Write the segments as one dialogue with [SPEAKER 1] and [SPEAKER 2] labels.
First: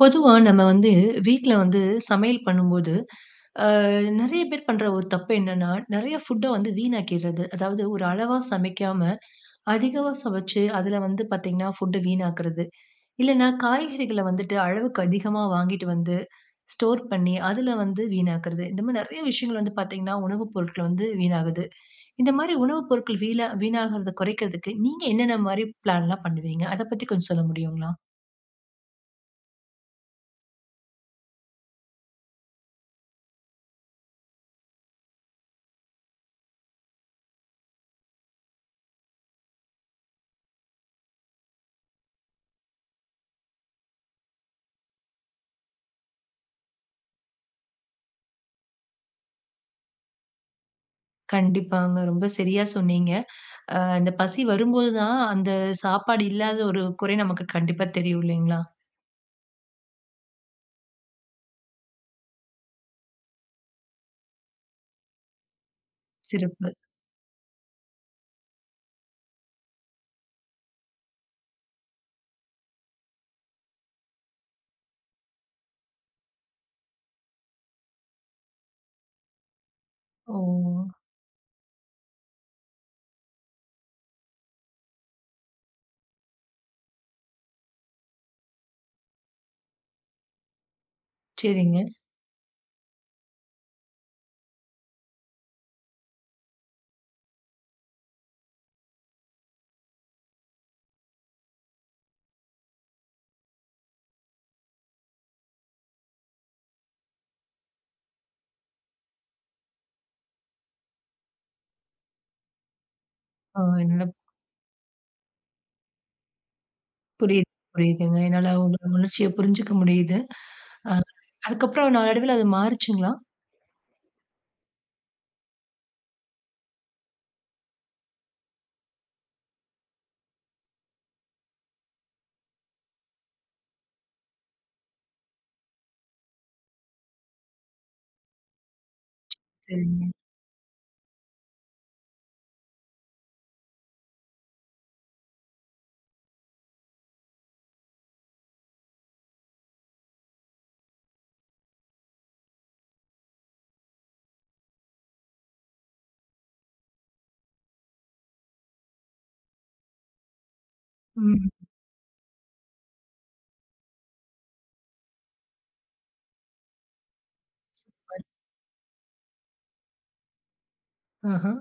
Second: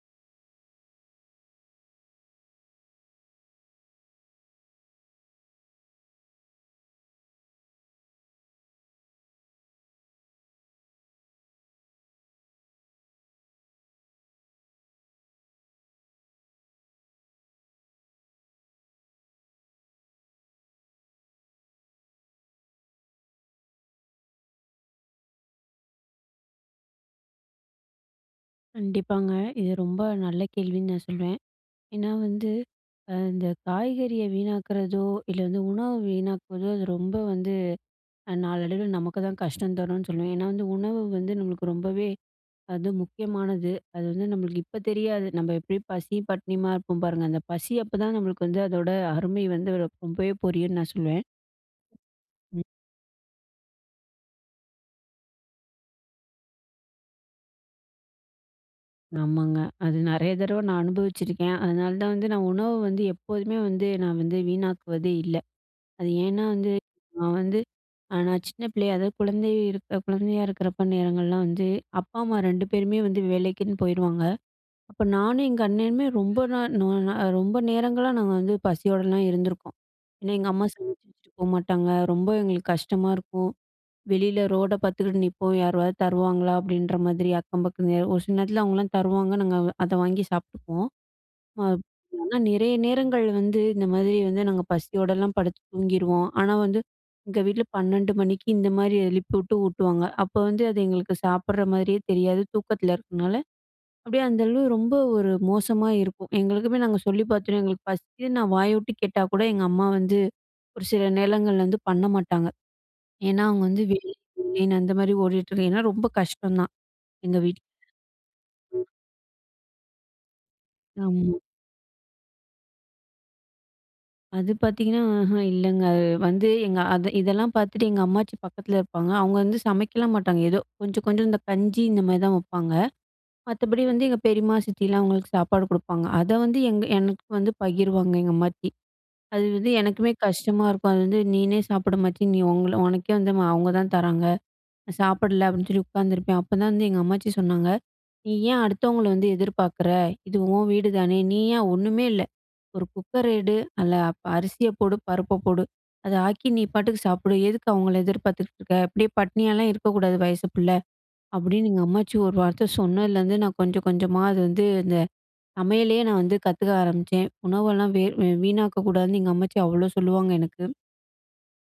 [SPEAKER 1] பொதுவா நம்ம வந்து வீட்ல வந்து சமையல் பண்ணும்போது, அ நெறைய பேர் பண்ற ஒரு தப்பு என்னன்னா, நெறைய ஃபுட்ட வந்து வீணாக்கியர்றது. அதாவது ஒரு அளவா சமைக்காம அதிகமா சமைச்சு, அதுல வந்து பார்த்தீங்கன்னா, ஃபுட்ட வீணாக்குறது. இல்லன்னா காய்கறிகள வந்துட்டு, அளவுக்கு அதிகமா வாங்கிட்டு வந்து ஸ்டோர் பண்ணி, அதுல வந்து வீணாக்குறது. இந்த மாதிரி நெறைய விஷயங்கள் வந்து பார்த்தீங்கன்னா, உணவு பொருட்கள வந்து வீணாகுது. இந்த மாரி உணவு பொருட்கள் வீலா வீணாகுறத குறைக்கிறதுக்கு நீங்க என்னென்ன மாரி பிளான்ல்லாம் பண்ணுவீங்க? அத பத்தி கொஞ்சம் சொல்ல முடியுங்ளா?
[SPEAKER 2] கண்டிப்பாங்க. இது ரொம்ப நல்ல கேள்வின்னு நான் சொல்வேன். ஏன்னா வந்து அ இந்த காய்கறிய வீணாக்குறதோ, இல்ல வந்து உணவ வீணாக்குறதோ அது ரொம்ப வந்து, அ நாளடைவில நமக்கு தான் கஷ்டம் தரும்ன்னு சொல்லுவேன். ஏன்னா வந்து உணவு வந்து நம்மளுக்கு ரொம்பவே அது முக்கியமானது. அது வந்து நம்மளுக்கு இப்ப தெரியாது. நம்ம எப்படியும் பசி, பட்டினியுமா இருப்போம் பாருங்க, அந்த பசி அப்பதான் நம்மளுக்கு வந்து அதோட அருமை வந்து ரொம் ரொம்பவே புரியும்ன்னு நான் சொல்லுவேன்.
[SPEAKER 1] கண்டிப்பாங்க. ரொம்ப சரியா
[SPEAKER 2] ம்.
[SPEAKER 1] சொன்னீங்க. ஆ இந்த பசி வரும்போது தான், அந்த சாப்பாடு இல்லாத ஒரு குறை நமக்கு கண்டிப்பா தெரியும், இல்லைங்களா?
[SPEAKER 2] ஆமாங்க. அது நெறைய தடவை நான் அனுபவிச்சிருக்கேன். அதனால தான் வந்து நான் உணவ வந்து எப்போதுமே வந்து நான் வந்து வீணாக்குவதே இல்ல. அது ஏன்னா வந்து,
[SPEAKER 1] சிறப்பு.
[SPEAKER 2] நான் வந்து நான் சின்ன பிள்ளையா அதாவது, குழந்தை இருக்க குழந்தையா இருக்குறப்ப நேரங்கள்லாம் வந்து அப்பா- அம்மா 2 பேருமே வந்து வேலைக்குன்னு போயிருவாங்க. அப்ப நானும் எங்க அண்ணனுமே ரொம்ப நாள் நோ நா ரொம்ப நேரங்களா நாங்க வந்து பசியோடல்லாம் இருந்துருக்கோம். ஏன்னா எங்க அம்மா
[SPEAKER 1] ஓ!
[SPEAKER 2] சமச்சு வச்சுட்டு போமாட்டாங்க. ரொம்ப எங்களுக்கு கஷ்டமா இருக்கும். வெளியில ரோட பார்த்துக்கிட்டு நிப்போம். "யாராவது தருவாங்களா?" அப்படீன்ற மாதிரி அக்கம் பக்கம் ஒரு சில நேரத்துல, அவங்கள்லாம் தருவாங்க. நாங்க வ் அத வாங்கி சாப்ட்டுப்போம். வ
[SPEAKER 1] சரிங்க.
[SPEAKER 2] ஆனா நெறைய நேரங்கள் வந்து இந்த மாதிரி வந்து நாங்க, பசியோடல்லாம் படுத்து தூங்கிருவோம். ஆனா வந்து எங்க வீட்ல 12 மணிக்கு இந்த மாரி எழுப்பிவிட்டு ஊட்டுவாங்க. அப்ப வந்து அது எங்களுக்கு சாப்புடற மாதிரியே தெரியாது, தூக்கத்துல இருக்கனால. அப்படியே அந்த அளவு ரொம்ப ஒரு மோசமா இருக்கும். எங்களுக்குமே நாங்க சொல்லி பார்த்துட்டோம், எங்களுக்கு பசிக்குதுன்னு நான் வாய விட்டு கேட்டா கூட, எங்க அம்மா வந்து ஒரு சில நேரங்கள்ல வந்து பண்ண மாட்டாங்க. ஏன்னா,
[SPEAKER 1] ஆ
[SPEAKER 2] அவங்க வந்து
[SPEAKER 1] என்னப்
[SPEAKER 2] வெளியில [unintelligible] அந்த மாதிரி ஓடிட்டு இருக்கு. ஏன்னா ரொம்ப கஷ்டம் தான், எங்கள்
[SPEAKER 1] புரியுது,
[SPEAKER 2] வீட்ல.
[SPEAKER 1] புரியுதுங்க. என்னால உங்களோட
[SPEAKER 2] ம்.
[SPEAKER 1] உணர்ச்சிய புரிஞ்சுக்க முடியுது. அது
[SPEAKER 2] ஆமா.
[SPEAKER 1] அதுக்கு அப்புறம் நாளடைவுல அது மாறுச்சுங்ளா?
[SPEAKER 2] அது பாத்தீங்கன்னா அஹ்ம் இல்லங்க. அது வந்து எங்க அத இதெல்லாம் பாத்துட்டு எங்க அம்மாச்சி பக்கத்துல இருப்பாங்க. அவங்க வந்து சமைக்கலாம் மாட்டாங்க. ஏதோ கொஞ்சம் கொஞ்சம் இந்த கஞ்சி இந்த மாரி தான் வப்பாங்க. மத்தபடி வந்து எங்க பெரிமா, சித்திலாம் அவங்களுக்கு சாப்பாடு கொடுப்பாங்க. அத வந்து எங்க எனக்கு வந்து பகிருவாங்க எங்க அம்மாச்சி. அது வந்து
[SPEAKER 1] சரிங்க.
[SPEAKER 2] எனக்குமே கஷ்டமா இருக்கும், அது வந்து நீனே சாப்பிடு அம்மாச்சி நீ உங்கள உனக்கே வந்து அவங்க தான் தராங்க. நான் சாப்பிடல அப்டின்னு சொல்லி உக்காந்துருப்பேன் அப்பதான் வந்து எங்க அம்மாச்சி சொன்னாங்க, "நீ ஏன் அடுத்தவங்கள வந்து எதிர்பார்க்குற இது உன் வீடுதானே நீ ஏன் ஒன்னுமே இல்ல, ஒரு குக்கர எடு நல்ல ப அரிசிய போடு, பருப்ப போடு, அத ஆக்கி நீ பாட்டுக்கு சாப்பிடு. எதுக்கு அவங்கள எதிர்பாத்துட்டு இருக்க, அப்டியே பட்னியாலாம் இருக்கக்கூடாது வயசு பிள்ள.
[SPEAKER 1] ம்.
[SPEAKER 2] அப்டின்னு "எங்க அம்மாச்சி ஒரு வார்த்த சொன்னலந்து, நான் கொஞ்சம் கொஞ்சமா அது வந்து இந்த சமையலயே நான் வந்து கத்துக்க ஆரம்பிச்சேன்." "உணவெல்லாம் வேர்
[SPEAKER 1] சூப்பர்.
[SPEAKER 2] வீணாக்க கூடாதுன்னு எங்க அம்மாச்சி அவ்ளோ சொல்லுவாங்க எனக்கு."
[SPEAKER 1] ஆஹா.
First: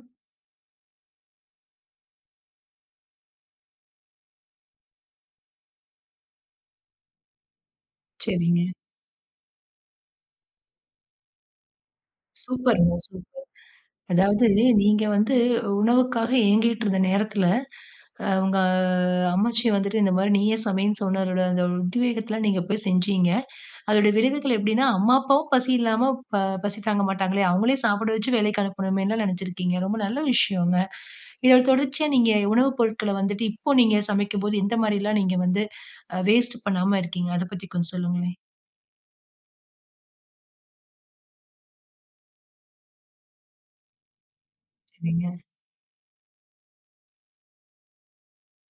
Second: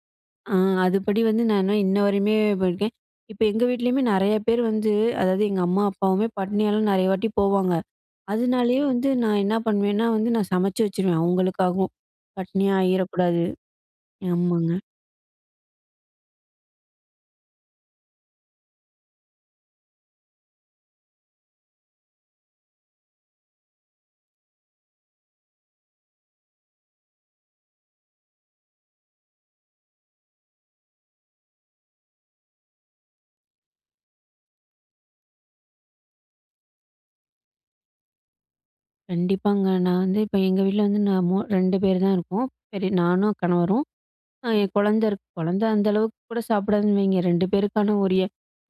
[SPEAKER 2] ஆ அதுபடி வந்து நான் இன்னும் இன்ன வரையுமே போயிருக்கேன். இப்ப எங்க வீட்லையுமே நெறய பேர் வந்து, அதாவது எங்க "அம்மா, அப்பாவுமே பட்டினியால நெறய வாட்டி போவாங்க.
[SPEAKER 1] சரிங்க.
[SPEAKER 2] அதனாலயே வந்து நான் என்ன பண்ணுவேன்னா, வந்து நான் சமைச்சு வச்சுருவேன். அவங்களுக்காகவும்
[SPEAKER 1] சூப்பர்ங்க,
[SPEAKER 2] பட்டினியாயிரக் கூடாது."
[SPEAKER 1] சூப்பர். அதாவது
[SPEAKER 2] ஆமாங்க.
[SPEAKER 1] நீங்க வந்து உணவுக்காக ஏங்கிட்டுருந்த நேரத்துல, ஆ உங்க அம்மாச்சி வந்துட்டு இந்த மாரி நீயே சமைனு சொன்ன தோட அந்த ஒரு உத்வேகத்துல, நீங்க போய் செஞ்சீங்க. அதோடய விளைவுகள் எப்டின்னா "அம்மா, அப்பாவும் பசி இல்லாம, ஆ பசி தாங்க மாட்டாங்களே அவங்களையும் சாப்ட வைச்சு வேலைக்கு அனுப்பனுமேனுல நினச்சுருக்கீங்க." ரொம்ப நல்ல விஷயங்க. இதோட தொடர்ச்சியா நீங்க உணவு பொருட்கள வந்துட்டு இப்போ நீங்க சமைக்கும்போது, எந்த மாரிலாம் நீங்க வந்து அ வேஸ்ட் பண்ணாம இருக்கீங்க. அத பத்தி கொஞ்சம் சொல்லுங்களேன்?
[SPEAKER 2] கண்டிப்பாங்க. நான் வந்து இப்ப, எங்க வீட்ல வந்து நான் மூ 2 பேர் தான் இருக்கோம். சரி நானும், கணவரும். அ என் குழந்தை இருக்கு.
[SPEAKER 1] சரிங்க.
[SPEAKER 2] குழந்தை அந்த அளவுக்கு கூட சாப்பிடாதுன்னு வைங்க. 2 பேருக்கான உரிய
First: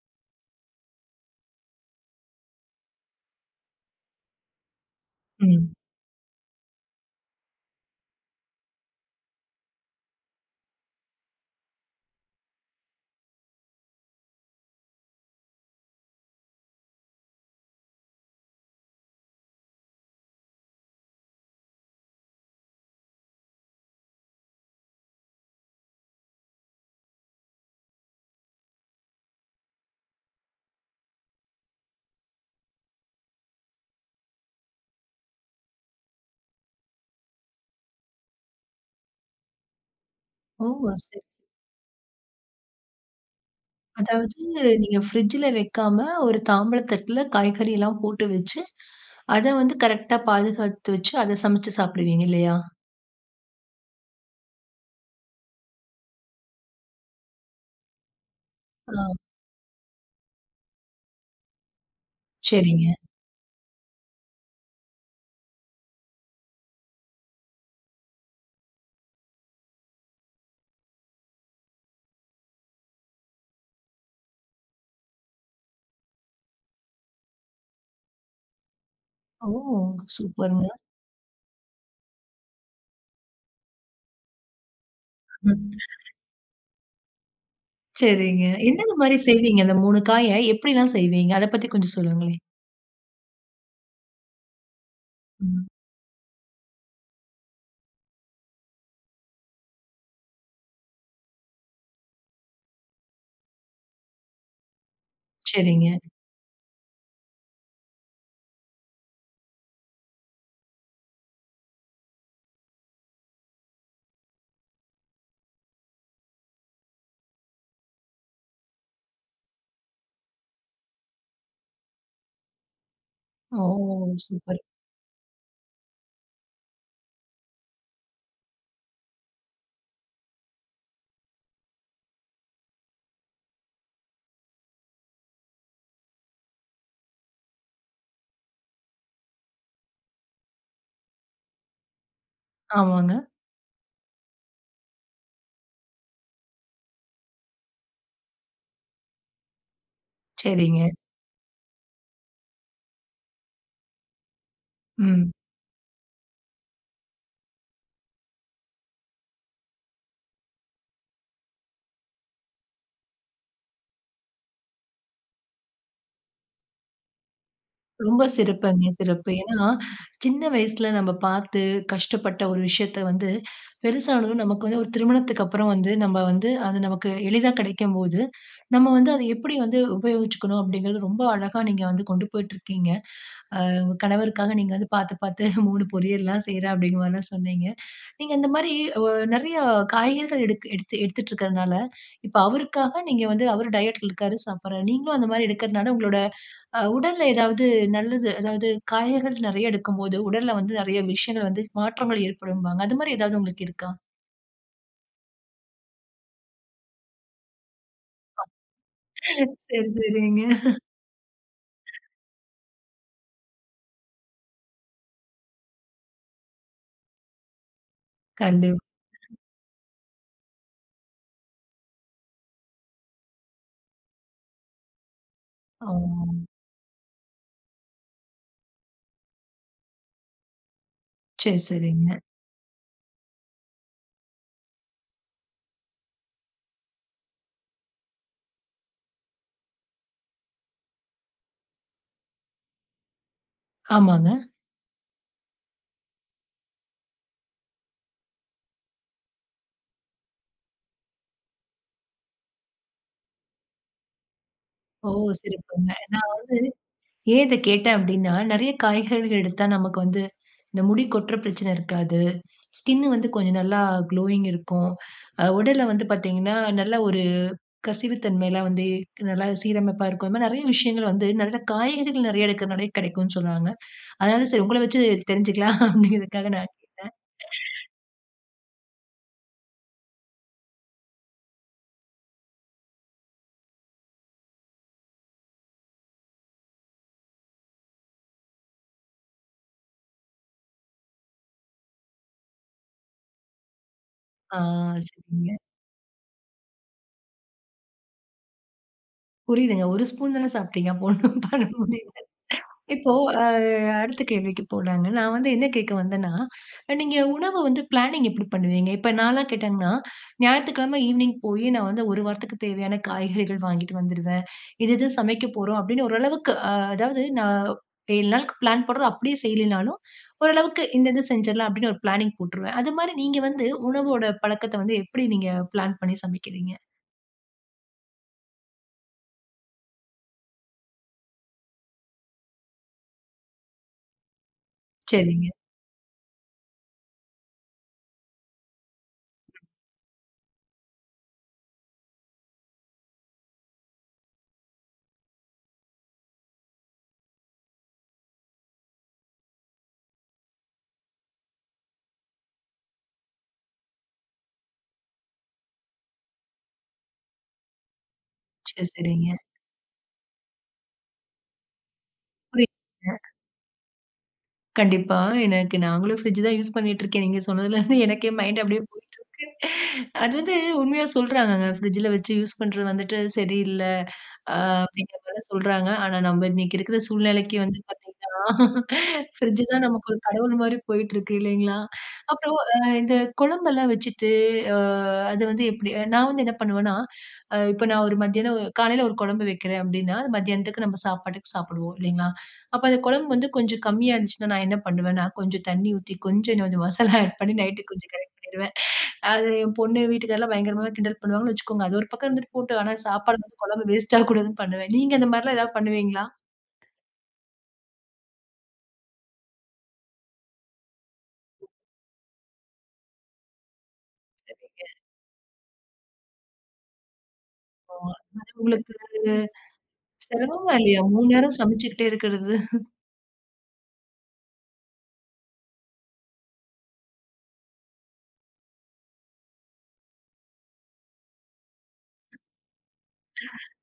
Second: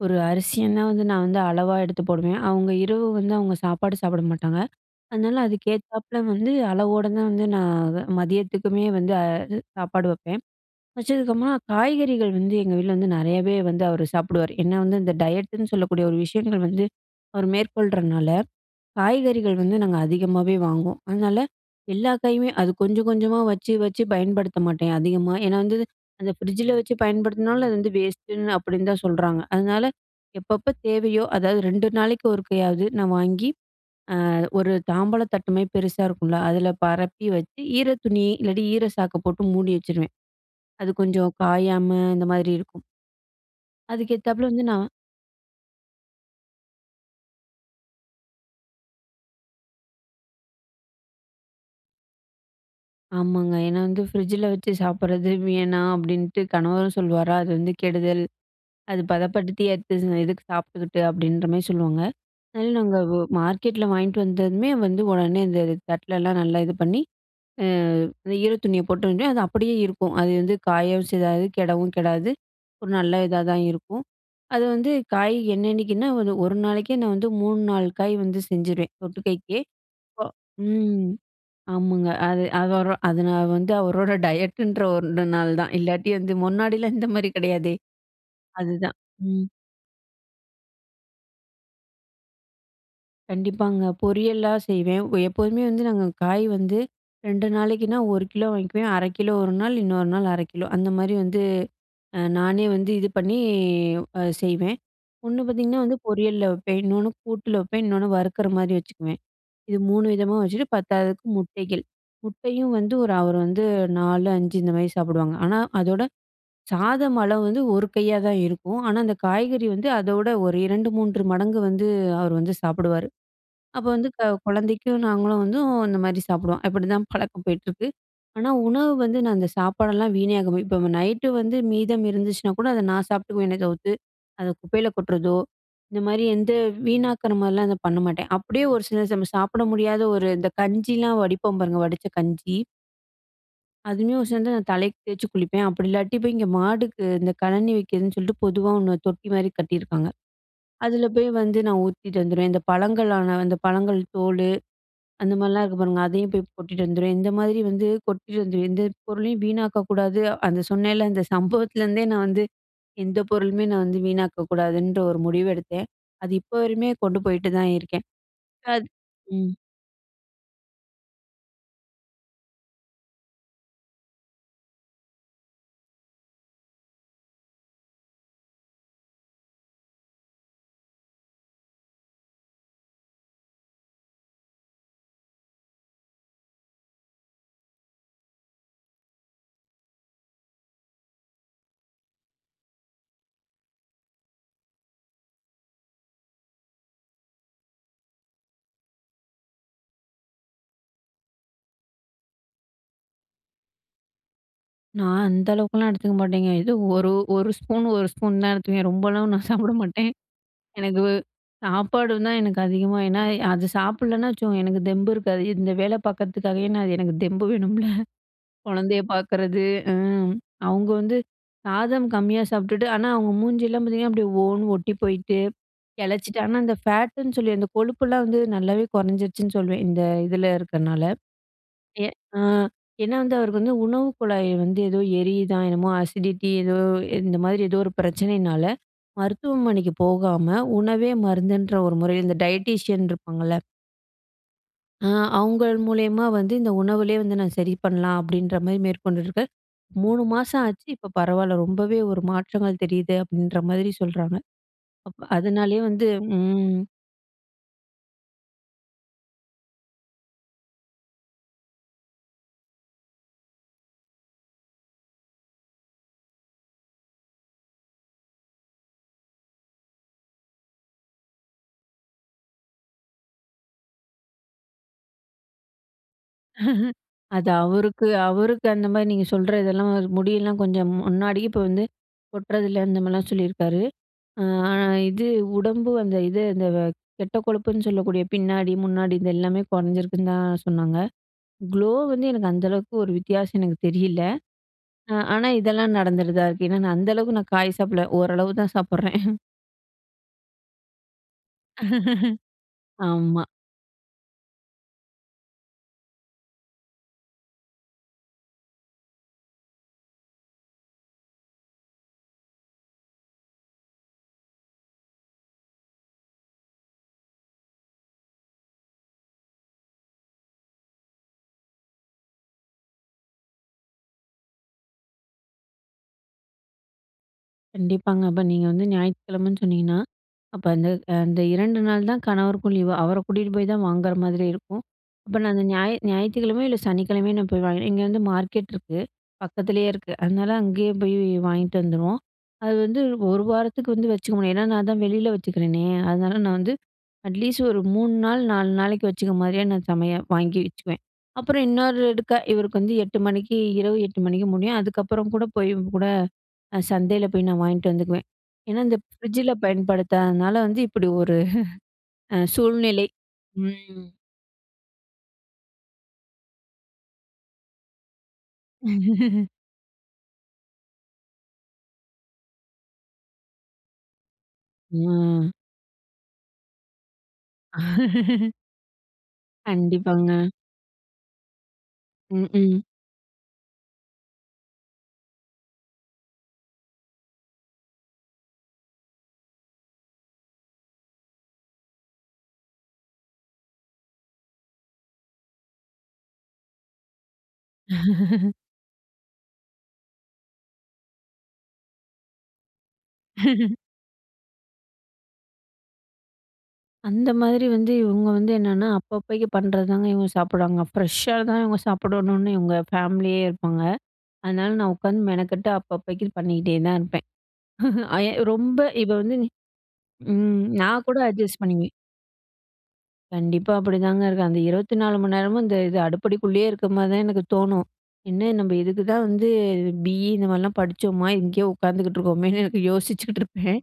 [SPEAKER 2] ஒரு அரிசிய நான் வந்து நான் வந்து அளவா எடுத்து போடுவேன். அவுங்க இரவு வந்து, அவுங்க சாப்பாடு சாப்பிட மாட்டாங்க. அதனால அதுக்கு
[SPEAKER 1] ம்.
[SPEAKER 2] ஏத்தாப்பல வந்து, அளவோட தான் வந்து, நான் மதியத்துக்குமே வந்து அது சாப்பாடு வைப்பேன். வச்சதுக்கப்பறமா காய்கறிகள் வந்து, எங்க வீட்ல வந்து நிறையவே வந்து அவர் சாப்பிடுவாரு. ஏன்னா வந்து, இந்த டயட்டு ன்னு சொல்லக்கூடிய ஒரு விஷயங்கள் வந்து, அவரு மேற்கொள்றனால, காய்கறிகள் வந்து நாங்க அதிகமாவே வாங்குவோம். அதனால, எல்லா காயுமே அது கொஞ்சம் கொஞ்சமாக வச்சு வச்சு பயன்படுத்த மாட்டேன், அதிகமா. ஏன்னா வந்து அந்த ஃப்ரிட்ஜில வச்சு பயன்படுத்தினாலும், அது வந்து வேஸ்ட்டு ன்னு அப்பிடீன்னு தான் சொல்றாங்க. அதனால, எப்பப்ப தேவையோ அதாவது 2 நாளைக்கு ஒருக்கையாவது நான் வாங்கி அ ஒரு தாம்பலத்தட்டுமாரி பெருசா இருக்கும்ல, அதுல பரப்பி வச்சு, ஈர துணி, இல்லாட்டி ஈர சாக்க போட்டு மூடி வச்சுருவேன்.
[SPEAKER 1] ஓ
[SPEAKER 2] அது
[SPEAKER 1] அதுசரி.
[SPEAKER 2] கொஞ்சம் காயாம இந்த மாரி இருக்கும். அதுக்கு
[SPEAKER 1] அதாவது,
[SPEAKER 2] ஏத்தாப்புல வந்து, நான்
[SPEAKER 1] நீங்க ஃப்ரிட்ஜுல வைக்காம, ஒரு தாம்பலத்தட்டுல, காய்கறிலாம் போட்டு வச்சு, அத வந்து கரெக்டா பாதுகாத்து வச்சு, அத சமைத்து சாப்பிடுவீங்க, இல்லையா?
[SPEAKER 2] ஆமாங்க. ஏன்னா வந்து "ஃப்ரிட்ஜில வச்சு சாப்பிட்றது வேணாம்." அப்டீன்ட்டு கணவரும் சொல்வாரா! "அது வந்து கெடுதல் அது
[SPEAKER 1] அ.
[SPEAKER 2] பதப்படுத்தி எடுத்து எதுக்கு சாப்பிட்டுக்கிட்டு?" அப்டீன்ற மாதிரி சொல்லுவாங்க. [unintelligible]
[SPEAKER 1] சரிங்க.
[SPEAKER 2] நாங்க ஒ மார்க்கெட்ல வாங்கிட்டு வந்ததுமே வந்து உடனே அந்த இது தட்டுலாம் நல்லா இது பண்ணி, அ இந்த ஈர துணிய போட்டதுமே அது அப்பிடியே இருக்கும். அது வந்து காயவும் செய்யாது கெடவும் கெடாது. ஒரு நல்ல இதாக தான் இருக்கும். அது வந்து காய் என்னன்னைக்ன்னா வந்து, 1 நாளைக்கே நான் வந்து 3, 4 காய் வந்து செஞ்சுருவேன்.
[SPEAKER 1] ஓ!
[SPEAKER 2] தொட்டுக்க [unintelligible]
[SPEAKER 1] சூப்பருங்க.
[SPEAKER 2] ம் ஆமாங்க. அது அதொரூ அதுனால வந்து அவரோட டயட்டுன்ற ஒண்ணு நாள தான். இல்லாட்டி வந்து முன்னாடிலாம் இந்த மாதிரி கிடையாதே.
[SPEAKER 1] சரிங்க. எந்தெந்த
[SPEAKER 2] அதுதான்
[SPEAKER 1] மாரி
[SPEAKER 2] ம்.
[SPEAKER 1] செய்வீங்க. அந்த 3 காய எப்பிடில்லாம் செய்வீங்க? அத பத்தி கொஞ்சம் சொல்லுங்களேன்?
[SPEAKER 2] கண்டிப்பாங்க. பொரியல்லா செய்வேன். அ, எப்போதுமே
[SPEAKER 1] ம்.
[SPEAKER 2] வந்து நாங்க காய் வந்து 2 நாளைக்குனா, 1 கிலோ வாங்கிக்குவேன். 1/2 ஒரு நாள், இன்னொரு நாள் 1/2 கிலோ அந்தமாரி வந்து அ, நானே வந்து இது பண்ணி அ செய்வேன். ஒண்ணு பாத்தீங்கன்னா,
[SPEAKER 1] சரிங்க.
[SPEAKER 2] வந்து பொரியல்ல வைப்பேன். இன்னொன்னு கூட்டுல வைப்பேன். இன்னொன்னு வறுக்குற மாதிரி வச்சுக்குவேன். இது 3 விதமா வச்சுட்டு, பத்தாததுக்கு முட்டைகள். முட்டையும் வந்து ஒரு அவரு வந்து 4, 5 இந்த மாதிரி சாப்பிடுவாங்க. ஆனா அதோட சாதம் அளவு வந்து ஒரு கையா தான் இருக்கும். ஆனா, அந்த காய்கறி வந்து அதோட ஒரு 2, 3 மடங்கு வந்து அவரு வந்து சாப்பிடுவாரு.
[SPEAKER 1] ஓ!
[SPEAKER 2] அப்ப வந்து க
[SPEAKER 1] சூப்பர்.
[SPEAKER 2] குழந்தைக்கும் நாங்களும் வந்தும் இந்தமாரி சாப்பிடுவோம். அப்பிடிதான் பழக்கம் போயிட்டிருக்கு. ஆனா, உணவு வந்து நான் அந்த சாப்பாடெல்லாம் வீண் ஆகுறமாரி இப்ப நைட்டு வந்து மீதம் இருந்துச்சுனா கூட அத நான் சாப்பிட்டுக்குவேன் தவித்து, அத குப்பையில கொட்டுறதோ, இந்த மாதிரி எந்த வீணாக்குற மாரிலாம் அத பண்ண மாட்டேன். அப்பிடியே ஒரு சில ச நம்ம சாப்பிட முடியாத ஒரு இந்த கஞ்சியில வடிப்போம் பாருங்க. வடிச்ச கஞ்சி
[SPEAKER 1] ஆமாங்க.
[SPEAKER 2] அதுவுமே ஒ சேர்ந்து நான் தலைக்கு தேய்ச்சு குளிப்பேன். அப்படி இல்லாட்டி போய் இங்க மாட்டுக்கு இந்த கழனி வைக்கிறதுன்னு சொல்லிட்டு பொதுவா 1 தொட்டி மாரி கட்டியிருக்காங்க.
[SPEAKER 1] சரிங்க.
[SPEAKER 2] அதில போய் வந்து நான் ஊத்திட்டு வந்துருவேன். இந்த பழங்களான அந்த பழங்கள் தோல்
[SPEAKER 1] ம்.
[SPEAKER 2] அந்த மாதிரிலாம் இருக்கு பாருங்க அதையும் போய் கொட்டிட்டு வந்துருவேன். இந்த மாதிரி வந்து கொட்டிட்டு வந்துருவேன். எந்த பொருளையும் வீணாக்க கூடாது அந்த சொன்னேன்ல அந்த சம்பவத்திலேருந்தே நான் வந்து எந்த பொருளுமே நான் வந்து வீணாக்க கூடாதுன்ற ஒரு முடிவு எடுத்தேன். அது இப்போ வரையுமே கொண்டு போயிட்டு தான் இருக்கேன்.
[SPEAKER 1] ரொம்ப
[SPEAKER 2] அது
[SPEAKER 1] சிறப்புங்க சிறப்பு.
[SPEAKER 2] ம்.
[SPEAKER 1] ஏன்னா சின்ன வயசுல நம்ம பார்த்து கஷ்டப்பட்ட ஒரு விஷயத்த வந்து பெருசானதும் நமக்கு வந்து ஒரு திருமணத்துக்கப்புறம் வந்து நம்ம வந்து அது நமக்கு எளிதா கிடைக்கும்போது, நம்ம வந்து அத எப்படி வந்து உபயோகிச்சுக்கணும் அப்படிங்கிறது, ரொம்ப அழகா நீங்க வந்து கொண்டு போயிட்டு இருக்கீங்க. அ உங்க கணவருக்காக நீங்க வந்து பார்த்து பார்த்து 3 பொறியல்லாம் செய்றேன் அப்படிங்கிற மாதிரிலாம் சொன்னீங்க. நீங்க இந்த மாதிரி நிறைய காய்கறிகள் எடுத்து எடுத்துட்டு இருக்கறதுனால இப்போ அவருக்காக நீங்க வந்து அவர் டயட் இருக்காரு சாப்பிடுறாரு. நீங்களும் அந்த மாதிரி எடுக்கறதுனால உங்களோட உடல்ல ஏதாவது நல்லது, அதாவது காய்கறிகள் நிறைய எடுக்கும் போது உடல்ல வந்து நிறைய விஷயங்கள் வந்து மாற்றங்கள் ஏற்படும்பாங்க. அது மாரி எதாவது உங்களுக்கு இருக்கா?
[SPEAKER 2] நான் அந்த அளவுக்கெல்லாம் எடுத்துக்க மாட்டேங்க. எதோ ஒரு ஒரு ஸ்பூன் ஒரு ஸ்பூன்
[SPEAKER 1] ஆ.
[SPEAKER 2] தான் எடுத்துக்குவேன். ரொம்பலாம்
[SPEAKER 1] சரி,
[SPEAKER 2] ஒன்னும் சாப்பிட மாட்டேன்.
[SPEAKER 1] சரிங்க.
[SPEAKER 2] எனக்கு சாப்பாடு தான் எனக்கு அதிகமா, ஏனா அது சாப்பிடலனா வச்சுக்கோங்க எனக்கு தெம்பு இருக்காது. இந்த வேலை பார்க்குறத்துக்காகவே நான் அது எனக்கு தெம்பு வேணும்ல?
[SPEAKER 1] கண்டிப்பா.
[SPEAKER 2] குழந்தைய பார்க்குறது. ஆ. அவங்க வந்து சாதம் கம்மியா சாப்டுட்டு, ஆனா அவங்க மூஞ்சி எல்லாம் பார்த்தீங்கன்னா அப்டியே ஓனு ஒட்டி போயிட்டு, எளச்சிட்டு.
[SPEAKER 1] ஆமா.
[SPEAKER 2] ஆனா, அந்த ஃபேட்டுன்னு சொல்லி அந்த கொழுப்பெல்லாம் வந்து நல்லாவே குறைஞ்சிடுச்சுன்னு சொல்லுவேன். இந்த இதில இருக்கிறதுனால.
[SPEAKER 1] சரி,
[SPEAKER 2] ஏ
[SPEAKER 1] சரிங்க.
[SPEAKER 2] ஆ ஏனா வந்து அவருக்கு வந்து உணவு குழாய் வந்து ஏதோ எரியுதா என்னமோ அசிடிட்டி ஏதோ இந்த மாதிரி ஏதோ ஒரு பிரச்சனைனால, மருத்துவமனைக்கு போகாம உணவே மருந்துன்ற ஒரு முறையில இந்த டயட்டீஷியன் இருப்பாங்கல்ல
[SPEAKER 1] ஆமாங்க.
[SPEAKER 2] அ அவங்கள் மூலியமா வந்து இந்த உணவுலயே வந்து நான் சரி பண்ணலாம் அப்டின்ற மாரி மேற்கொண்டிருக்க, 3 மாசம் ஆச்சு. இப்ப பரவால்ல ரொம்பவே ஒரு மாற்றங்கள் தெரியுது, அப்டின்ற மாரி சொல்றாங்க.
[SPEAKER 1] ஓ!
[SPEAKER 2] அப்ப அதனாலயே
[SPEAKER 1] சிறப்புங்க.
[SPEAKER 2] வந்து
[SPEAKER 1] நான் வந்து,
[SPEAKER 2] ம்.
[SPEAKER 1] ஏன் இத கேட்டேன் அப்டினா? நிறைய காய்கறிகள் எடுத்தா நமக்கு வந்து, இந்த முடி கொட்ற பிரச்சன இருக்காது. ஸ்கின் வந்து கொஞ்சம் நல்லா குளோயிங் இருக்கும். அ உடல்ல வந்து பார்த்தீங்கன்னா, நல்ல ஒரு கசிவு தன்மைலாம் வந்து நல்லா சீரமைப்பா இருக்கும். இந்த மாரி நிறைய விஷயங்கள் வந்து நிறைய காய்கறிகள் நிறைய எடுக்கரனாலையே கிடைக்குன்னு சொல்றாங்க. அதனால சரி உங்கள வைச்சு தெருஞ்சுக்கலாம், அப்டிங்கறதுக்காக நான் கேட்டேன்.
[SPEAKER 2] அது அவருக்கு அவருக்கு அந்த மாரி நீங்க சொல்ற இதெல்லாம் முடியெல்லாம் கொஞ்சம் முன்னாடி இப்ப வந்து கொட்டுறதில்ல அந்த மாதிரிலாம் சொல்லியிருக்காரு. ஆ இது உடம்பு அந்த இது அந்த கெட்ட கொழுப்புன்னு சொல்லக்கூடிய பின்னாடி முன்னாடி இந்த எல்லாமே குறைஞ்சிருக்குன்னு தான் சொன்னாங்க. க்ளோ வந்து எனக்கு அந்த அளவுக்கு ஒரு வித்தியாசம் எனக்கு தெரியல.
[SPEAKER 1] ஆ,
[SPEAKER 2] அ ஆனா,
[SPEAKER 1] சரிங்க.
[SPEAKER 2] இதெல்லாம் நடந்துடுதா இருக்கு. ஏனா நான் அந்த அளவுக்கு நான் காய் சாப்பிடல ஓரளவு தான் சாப்பிடுறேன்.
[SPEAKER 1] புரியுதுங்க. ஒரு ஸ்பூன் தானே சாப்பிட்டீங்க. அப்போ ஒண்ணும் பண்ண முடியல்ல. இப்போ, அ
[SPEAKER 2] ஆமா.
[SPEAKER 1] அடுத்த கேள்விக்கு போலாங்க. நான் வந்து என்ன கேக்க வந்தேனா, நீங்க உணவு வந்து பிளானிங் எப்டி பண்ணுவீங்க? இப்ப நான்லாம் கேட்டீங்கனா, ஞாயித்துக்கிழம ஈவ்னிங் போயி நான் வந்து ஒரு வாரத்திற்கு தேவையான காய்கறிகள் வாங்கிட்டு வந்துடுவேன். இது இது சமைக்க போறோம் அப்டின்னு ஓரளவுக்கு அ அதாவது, நான் 7 நாளுக்கு பிளான் போடறது அப்டியே செய்யிலனாலும், ஓரளவிக்கு இந்த இது செஞ்சடலாம் அப்டின்னு ஒரு பிளானிங் போட்ருவேன். அது மாரி நீங்க வந்து, உணவோட பழக்கத்த வந்து எப்டி நீங்க பிளான் பண்ணி சமைக்கிறீங்க.
[SPEAKER 2] கண்டிப்பாங்க. அப்ப நீங்க வந்து ஞாயித்துக்கிழமைன்னு சொன்னிங்கன்னா. அப்போ அந்த அந்த 2 நாள் தான் கணவருக்கும் லீவு. அவர கூட்டிட்டு போய் தான் வாங்குற மாதிரி இருக்கும். அப்ப
[SPEAKER 1] சரிங்க.
[SPEAKER 2] நான் அந்த ஞா ஞாயிற்றுக்கிழமையோ இல்ல சனிக்கிழமையோ நான் போய் வாங்கி இங்க வந்து மார்க்கெட் இருக்கு. பக்கத்திலேயே இருக்கு. அதனால அங்கேயே போய் வாங்கிட்டு வந்துருவோம். அது வந்து ஒரு வாரத்துக்கு வந்து வச்சுக்க முடியும். ஏனா நான் தான் வெளியில வச்சுக்கிறேனே. அதனால நான் வந்து அட்லீஸ்ட் ஒரு 3 நாள், 4 நாளைக்கு வச்சுக்க மாரியே நான் சமையல் வாங்கி வச்சுக்குவேன். அப்புறம் இன்னொருக்கா இவருக்கு வந்து 8 மணிக்கு, இரவு 8 மணிக்கு முடியும். அதுக்கப்புறம் கூட போய் கூட சந்தையில போய் நான் வாங்கிட்டு வந்துக்குவேன். ஏனா,
[SPEAKER 1] சரி.
[SPEAKER 2] இந்த
[SPEAKER 1] சரிங்க.
[SPEAKER 2] ஃப்ரிட்ஜில பயன்படுத்தாததுனால வந்து, இப்டி ஒரு அ
[SPEAKER 1] புரி
[SPEAKER 2] சூழ்நிலை
[SPEAKER 1] அ
[SPEAKER 2] ம்.
[SPEAKER 1] கண்டிப்பா. எனக்கு நாங்களும் ஃபிரிட்ஜ் தான் யூஸ் பண்ணிட்டு இருக்கேன். நீங்க சொன்னதுல இருந்து எனக்கே மைண்ட் அப்டியே போய்யிட்ருக்கு. அது வந்து உண்மையா சொல்றாகங்க. பிரிட்ஜ்ல வச்சு யூஸ் பண்றது வந்துட்டு சரியில்ல. ஆ. அப்டின்ற மாரி
[SPEAKER 2] ம். ஆ
[SPEAKER 1] சொல்றாங்க. ஆனா, நம்ம இன்னிக்கு இருக்கிற சூழ்நிலைக்கு வந்து பார்த்தீங்கன்னா, பிரிட்ஜ் தான் நமக்கு ஒரு
[SPEAKER 2] கண்டிப்பாங்க
[SPEAKER 1] கடவுள் மாரி போய்ட்டுருக்கு இல்லீங்களா.
[SPEAKER 2] ம்.
[SPEAKER 1] அப்புறம் அ
[SPEAKER 2] ம்
[SPEAKER 1] இந்த குழம்பு எல்லாம் வச்சிட்டு ஆ அது வந்து எப்டி. நான் வந்து என்ன பண்ணுவேன்னா இப்போ நான் ஒரு மத்தியானம், காலையில ஒரு குழம்பு வைக்கிறன் அப்டின்னா, மதியானத்துக்கு நம்ம சாப்பாட்டுக்கு சாப்டுவோம் இல்லைங்களா? அப்போ அந்த குழம்பு வந்து கொஞ்சம் கம்மியா இருந்துச்சினா, நான் என்ன பண்ணுவேன்னா கொஞ்சம் தண்ணீ ஊத்தி. கொஞ்சம் கொஞ்சம் மசாலா ஆட் பண்ணி நைட்க்கு கொஞ்சம் கரெக்ட் பண்ணிடுவன். அது என் பொண்ணு வீட்டுக்காரர் எல்லாம் பயங்கரமா கிண்டல் பண்ணுவாங்கன்னு வச்சிக்கோங்க. அது ஒரு பக்கம் இருந்துட்டு போட்டோம். ஆனா, சாப்பாடு வந்து குழம்பு வேஸ்ட் ஆகக்கூடாதுனு பண்ணுவேன். நீங்க அந்த மாரி எல்லாம் ஏதாவது பண்ணுவீங்களா?
[SPEAKER 2] அந்த மாதிரி வந்து இவங்க வந்து என்னன்னா அப்பப்பைக்கு பண்றது தாங்க இவங்க சாப்டுவாங்க. ஃப்ரெஷ்ஷா தான் இவங்க சாப்படணுன்னு இவங்க ஃபேமிலியே இருப்பாங்க. அதனால
[SPEAKER 1] சரீங்க.
[SPEAKER 2] நான் உட்காந்து மெனக்கெட்டு அப்பப்பைக்கு பண்ணிட்டே தான் இருப்பேன்.
[SPEAKER 1] ஓ!
[SPEAKER 2] ஆ எ
[SPEAKER 1] அது
[SPEAKER 2] ரொம்ப
[SPEAKER 1] உங்களுக்கு
[SPEAKER 2] இது வந்து ம்.
[SPEAKER 1] சிரமமா இல்லையா?
[SPEAKER 2] நான் கூட
[SPEAKER 1] 3 நேரம்
[SPEAKER 2] அட்ஜஸ்ட் பண்ணிக்குவேன்.
[SPEAKER 1] சமச்சுக்கிட்டே இருக்கறது?
[SPEAKER 2] கண்டிப்பா அப்டிதாங்க இருக்காங்க, 24 மணி நேரமும் இந்த இது, அடுப்படிக்குள்ளேயே இருக்க மாரி தான் எனக்கு தோணும். என்ன நம்ம இதுக்கு தான் வந்து பி.இ இந்த மாரிலாம் படிச்சோமா! இங்கேயே உட்காந்துட்டு இருக்கோமேன்னு எனக்கு யோசிச்சுக்கிட்டுருப்பேன்.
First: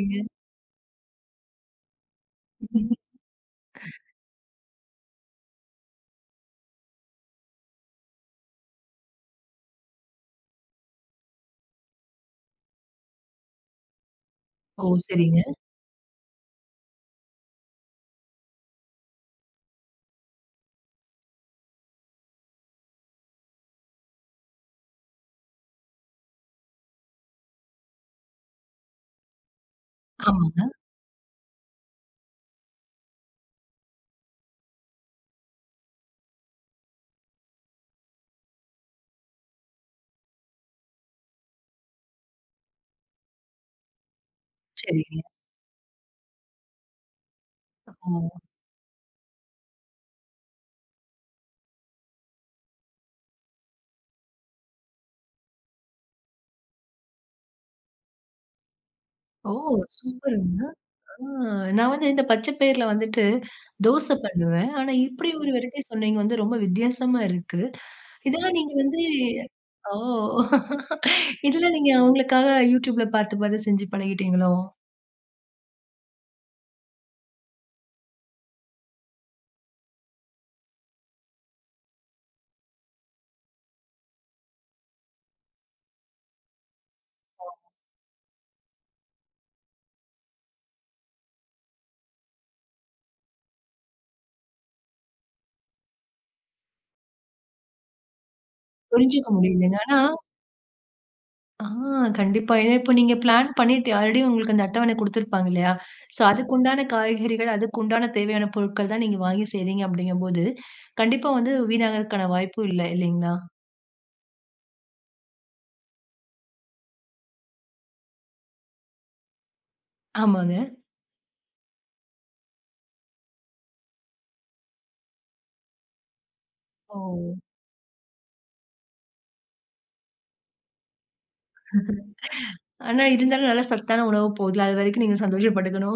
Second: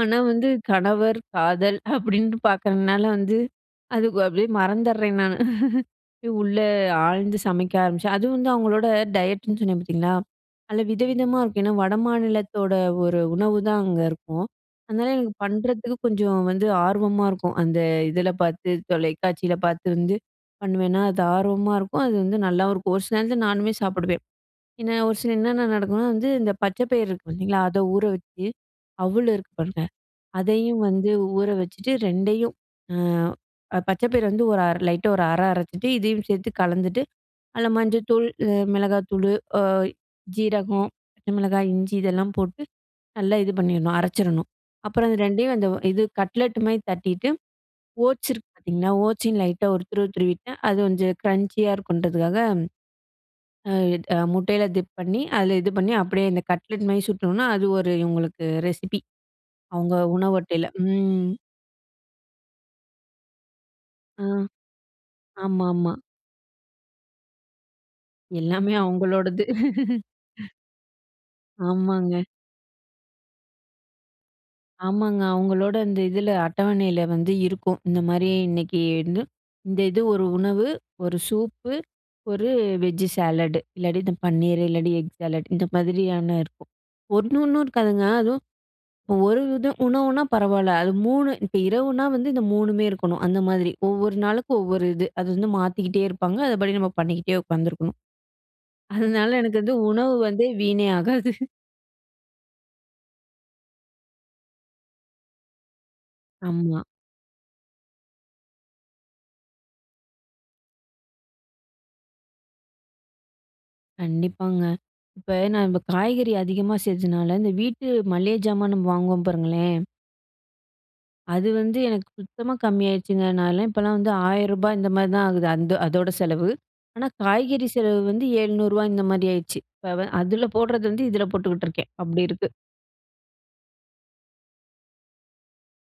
[SPEAKER 2] ஆனா வந்து கணவர், காதல் அப்டின்னுட்டு
[SPEAKER 1] ம்.
[SPEAKER 2] பாக்குறதுனால வந்து, அதுக்கு அப்டியே மறந்தர்றேன் நானு. உள்ள ஆழ்ந்து சமைக்க ஆரம்பிச்சேன், அது வந்து அவங்களோட டயட்டுன்னு சொன்னேன் பாத்தீங்களா, நல்ல வித, விதமா இருக்கும். ஏன்னா வடமாநிலத்தோட ஒரு உணவுதான் அங்க இருக்கும்.
[SPEAKER 1] ஓ!
[SPEAKER 2] அதனால எனக்கு
[SPEAKER 1] சரிங்க.
[SPEAKER 2] பண்றதுக்கு கொஞ்சம் வந்து ஆர்வமா இருக்கும். அந்த இதுல பாத்து, தொலைக்காட்சில பாத்து வந்து, பண்ணுவேன்னா அது ஆர்வமா இருக்கும், அது வந்து நல்லாவும் இருக்கும். ஒரு சில நேரத்துல நானுமே சாப்டுவேன். என்ன ஒரு சில என்னென்ன நடக்கும்னா வந்து இந்த பச்ச பயறு இருக்கு பாத்தீங்களா, அத ஊற வச்சு, அவுளு இருக்கு பாருங்க,
[SPEAKER 1] ஆமாங்க.
[SPEAKER 2] அதையும் வந்து ஊற வச்சுட்டு 2யும் அ, ப பச்ச பயிர வந்து ஒரு லைட்டா ஒரு அர அரச்சுட்டு, இதுயும் சேத்து கலந்துட்டு அதுல மஞ்சள் தூள், அ மிளகாய் தூளு அ ஜீரகம், பச்ச மிளகாய், இஞ்சி இதெல்லாம் போட்டு நல்லா இது பண்ணிரணும், அரச்சிறணும். அப்புறம் இது
[SPEAKER 1] சரிங்க.
[SPEAKER 2] 2யும் அந்த இது கட்லெட் மாரி தட்டிட்டு ஓட்ஸ்
[SPEAKER 1] ஓ.
[SPEAKER 2] இருக்கு பாத்தீங்களா, ஓட்ஸையும் லைட்டா ஒரு துருவு, துருவிட்டா அது கொஞ்சம் க்ரஞ்சியா இருக்கும்ன்றதுக்காக. ஆ, முட்டைல டிப் பண்ணி, அதுல இது பண்ணி அப்டியே இந்த கட்லெட் மாரி சுட்டணும்னா, அது ஒரு இவங்களுக்கு ரெசிபி.
[SPEAKER 1] ஓ!
[SPEAKER 2] அவங்க உணவு
[SPEAKER 1] சூப்பருங்க.
[SPEAKER 2] அட்டைல.
[SPEAKER 1] அ
[SPEAKER 2] ம்.
[SPEAKER 1] நான் வந்து இந்த பச்சப் பையிருல வந்துட்டு தோச
[SPEAKER 2] அ,
[SPEAKER 1] பண்ணுவேன். ஆனா இப்டி ஒரு வெரைட்டீ
[SPEAKER 2] ஆமாமா.
[SPEAKER 1] சொன்னீங்க! வந்து ரொம்ப வித்தியாசமா இருக்கு. இதெல்லாம் நீங்க
[SPEAKER 2] எல்லாமே
[SPEAKER 1] வந்து
[SPEAKER 2] அவங்களோடது.
[SPEAKER 1] ஓ இதெல்லாம் நீங்க
[SPEAKER 2] ஆமாங்க.
[SPEAKER 1] அவங்களுக்காக Youtube ல பாத்து பாத்து செஞ்சு பழகிட்டீங்களோ?
[SPEAKER 2] ஆமாங்க, அவங்களோட இந்த இதுல, அட்டவனைல வந்து இருக்கும். இந்த மாரி இன்னைக்குன்னு, இந்த இது ஒரு உணவு, ஒரு சூப்பு, ஒரு வெஜ்ஜு சாலடு இல்லாட்டி இந்த பன்னீரு, இல்லாட்டி எக் சாலட் இந்த மாதிரியான இருக்கும். 1
[SPEAKER 1] ஓ!
[SPEAKER 2] ஒன்னும் இருக்காதுங்க அதுவும் ஒரு இதும், உணவுனா பரவால்ல, அது 3 இப்ப இரவுனா வந்து இந்த 3மே இருக்கணும். அந்த மாரி ஒவ்வொரு நாளுக்கு ஒவ்வொரு இது. அது வந்து மாத்திக்கிட்டே இருப்பாங்க, அதுபடி நம்ம பண்ணிக்கிட்டே உட்காந்துருக்கணும்.
[SPEAKER 1] புரிஞ்சுக்க
[SPEAKER 2] அதனால எனக்கு வந்து
[SPEAKER 1] முடியுதுங்க. ஆனா
[SPEAKER 2] உணவு வந்து வீணே ஆகாது.
[SPEAKER 1] அ கண்டிப்பா, இத இப்ப நீங்க பிளான் பண்ணிட்டு ஆல்ரெடி உங்களுக்கு அந்த அட்டவண கொடுத்திருப்பாங்க இல்லயா? சோ அதுக்கு
[SPEAKER 2] ஆமா.
[SPEAKER 1] உண்டான காய்கறிகள், அதுக்கு உண்டான தேவையான பொருட்கள் தான் நீங்க வாங்கி செய்கிறீங்க, அப்டிங்கும் போது, கண்டிப்பா வந்து வீணாகறக்கான வாய்ப்பும் இல்ல இல்லைங்களா?
[SPEAKER 2] கண்டிப்பாங்க, இப்ப நான் இப்போ காய்கறி அதிகமா செஞ்சதுனால இந்த வீட்டு மளிகை ஜாமானும் வாங்குவோம் பாருங்களேன்.
[SPEAKER 1] ஆமாங்க.
[SPEAKER 2] அது வந்து எனக்கு சுத்தமா கம்மி ஆயிடுச்சுங்க. நான்லாம் இப்போலாம் வந்து ரூ. 1000 இந்த மாரி தான் ஆகுது. அந்த அதோட செலவு. ஆனா,
[SPEAKER 1] ஓ!
[SPEAKER 2] காய்கறி செலவு வந்து ரூ. 700 இந்த மாரி ஆயிடுச்சு. இப்போ அதில போடுறது வந்து இதில போட்டுக்கிட்டுருக்கேன் அப்படி இருக்கு.
[SPEAKER 1] ஆனா இருந்தாலும் நல்ல சத்தான உணவு போகுதுல்ல, அது வரைக்கும் நீங்க சந்தோஷப்பட்டுக்கணும்.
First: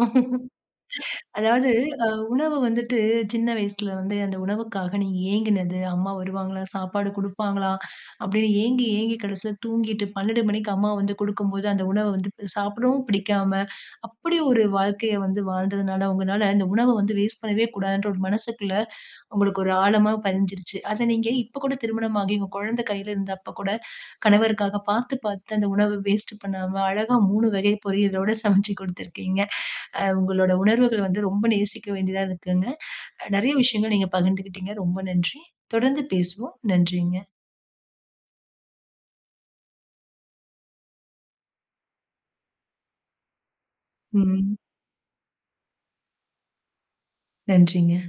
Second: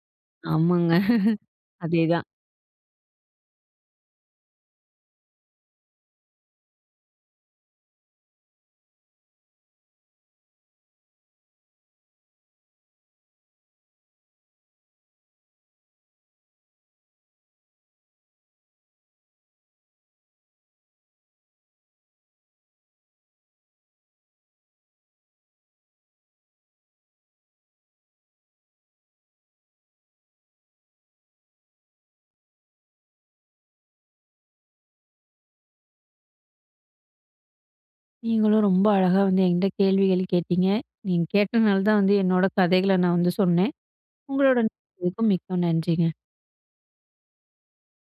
[SPEAKER 2] ஆமாங்க,
[SPEAKER 1] அதாவது, அ
[SPEAKER 2] அதேதான்.
[SPEAKER 1] உணவு வந்துட்டு சின்ன வயசுல வந்து அந்த உணவுக்காக நீ ஏங்கினது, அம்மா வருவாங்களா? சாப்பாடு குடுப்பாங்களா? அப்படின்னு ஏங்கி ஏங்கி கடைசியில தூங்கிட்டு 12 மணிக்கு அம்மா வந்து குடுக்கும்போது, அந்த உணவ வந்து சாப்பிடவும் பிடிக்காம, அப்படி ஒரு வாழ்க்கைய வந்து வாழ்ந்ததுனால உங்கனால அந்த உணவ வந்து வேஸ்ட் பண்ணவே கூடாதுங்கிற ஒரு மனசுக்குள்ள உங்களுக்கு ஒரு ஆழமா பதிஞ்சுருச்சு. அத நீங்க இப்ப கூட திருமணம் ஆகி உங்க குழந்தை கையில இருந்தப்பக்கூட. கணவருக்காக பார்த்து, பார்த்து அந்த உணவை வேஸ்ட் பண்ணாம, அழகா 3 வகை பொரியலோடு சமைச்சு குடுத்திருக்கீங்க. அ உங்களுடைய உணர்வுகள் வந்து ரொம்ப நேசிக்க வேண்டியதா இருக்குங்க. நெறைய விஷயங்கள் நீங்க பகிர்ந்துகிட்டீங்க. ரொம்ப நன்றி. தொடர்ந்து பேசுவோம். நன்றிங்க.
[SPEAKER 2] நீங்களும் ரொம்ப அழகா வந்து என்கிட்ட கேள்விகள் கேட்டீங்க. நீங்க கேட்டனால தான் வந்து என்னோட கதைகள நான் வந்து சொன்னேன்.
[SPEAKER 1] ம்.
[SPEAKER 2] உங்களுடன் [unintelligible] மிக்க நன்றிங்க.
[SPEAKER 1] நன்றிங்க.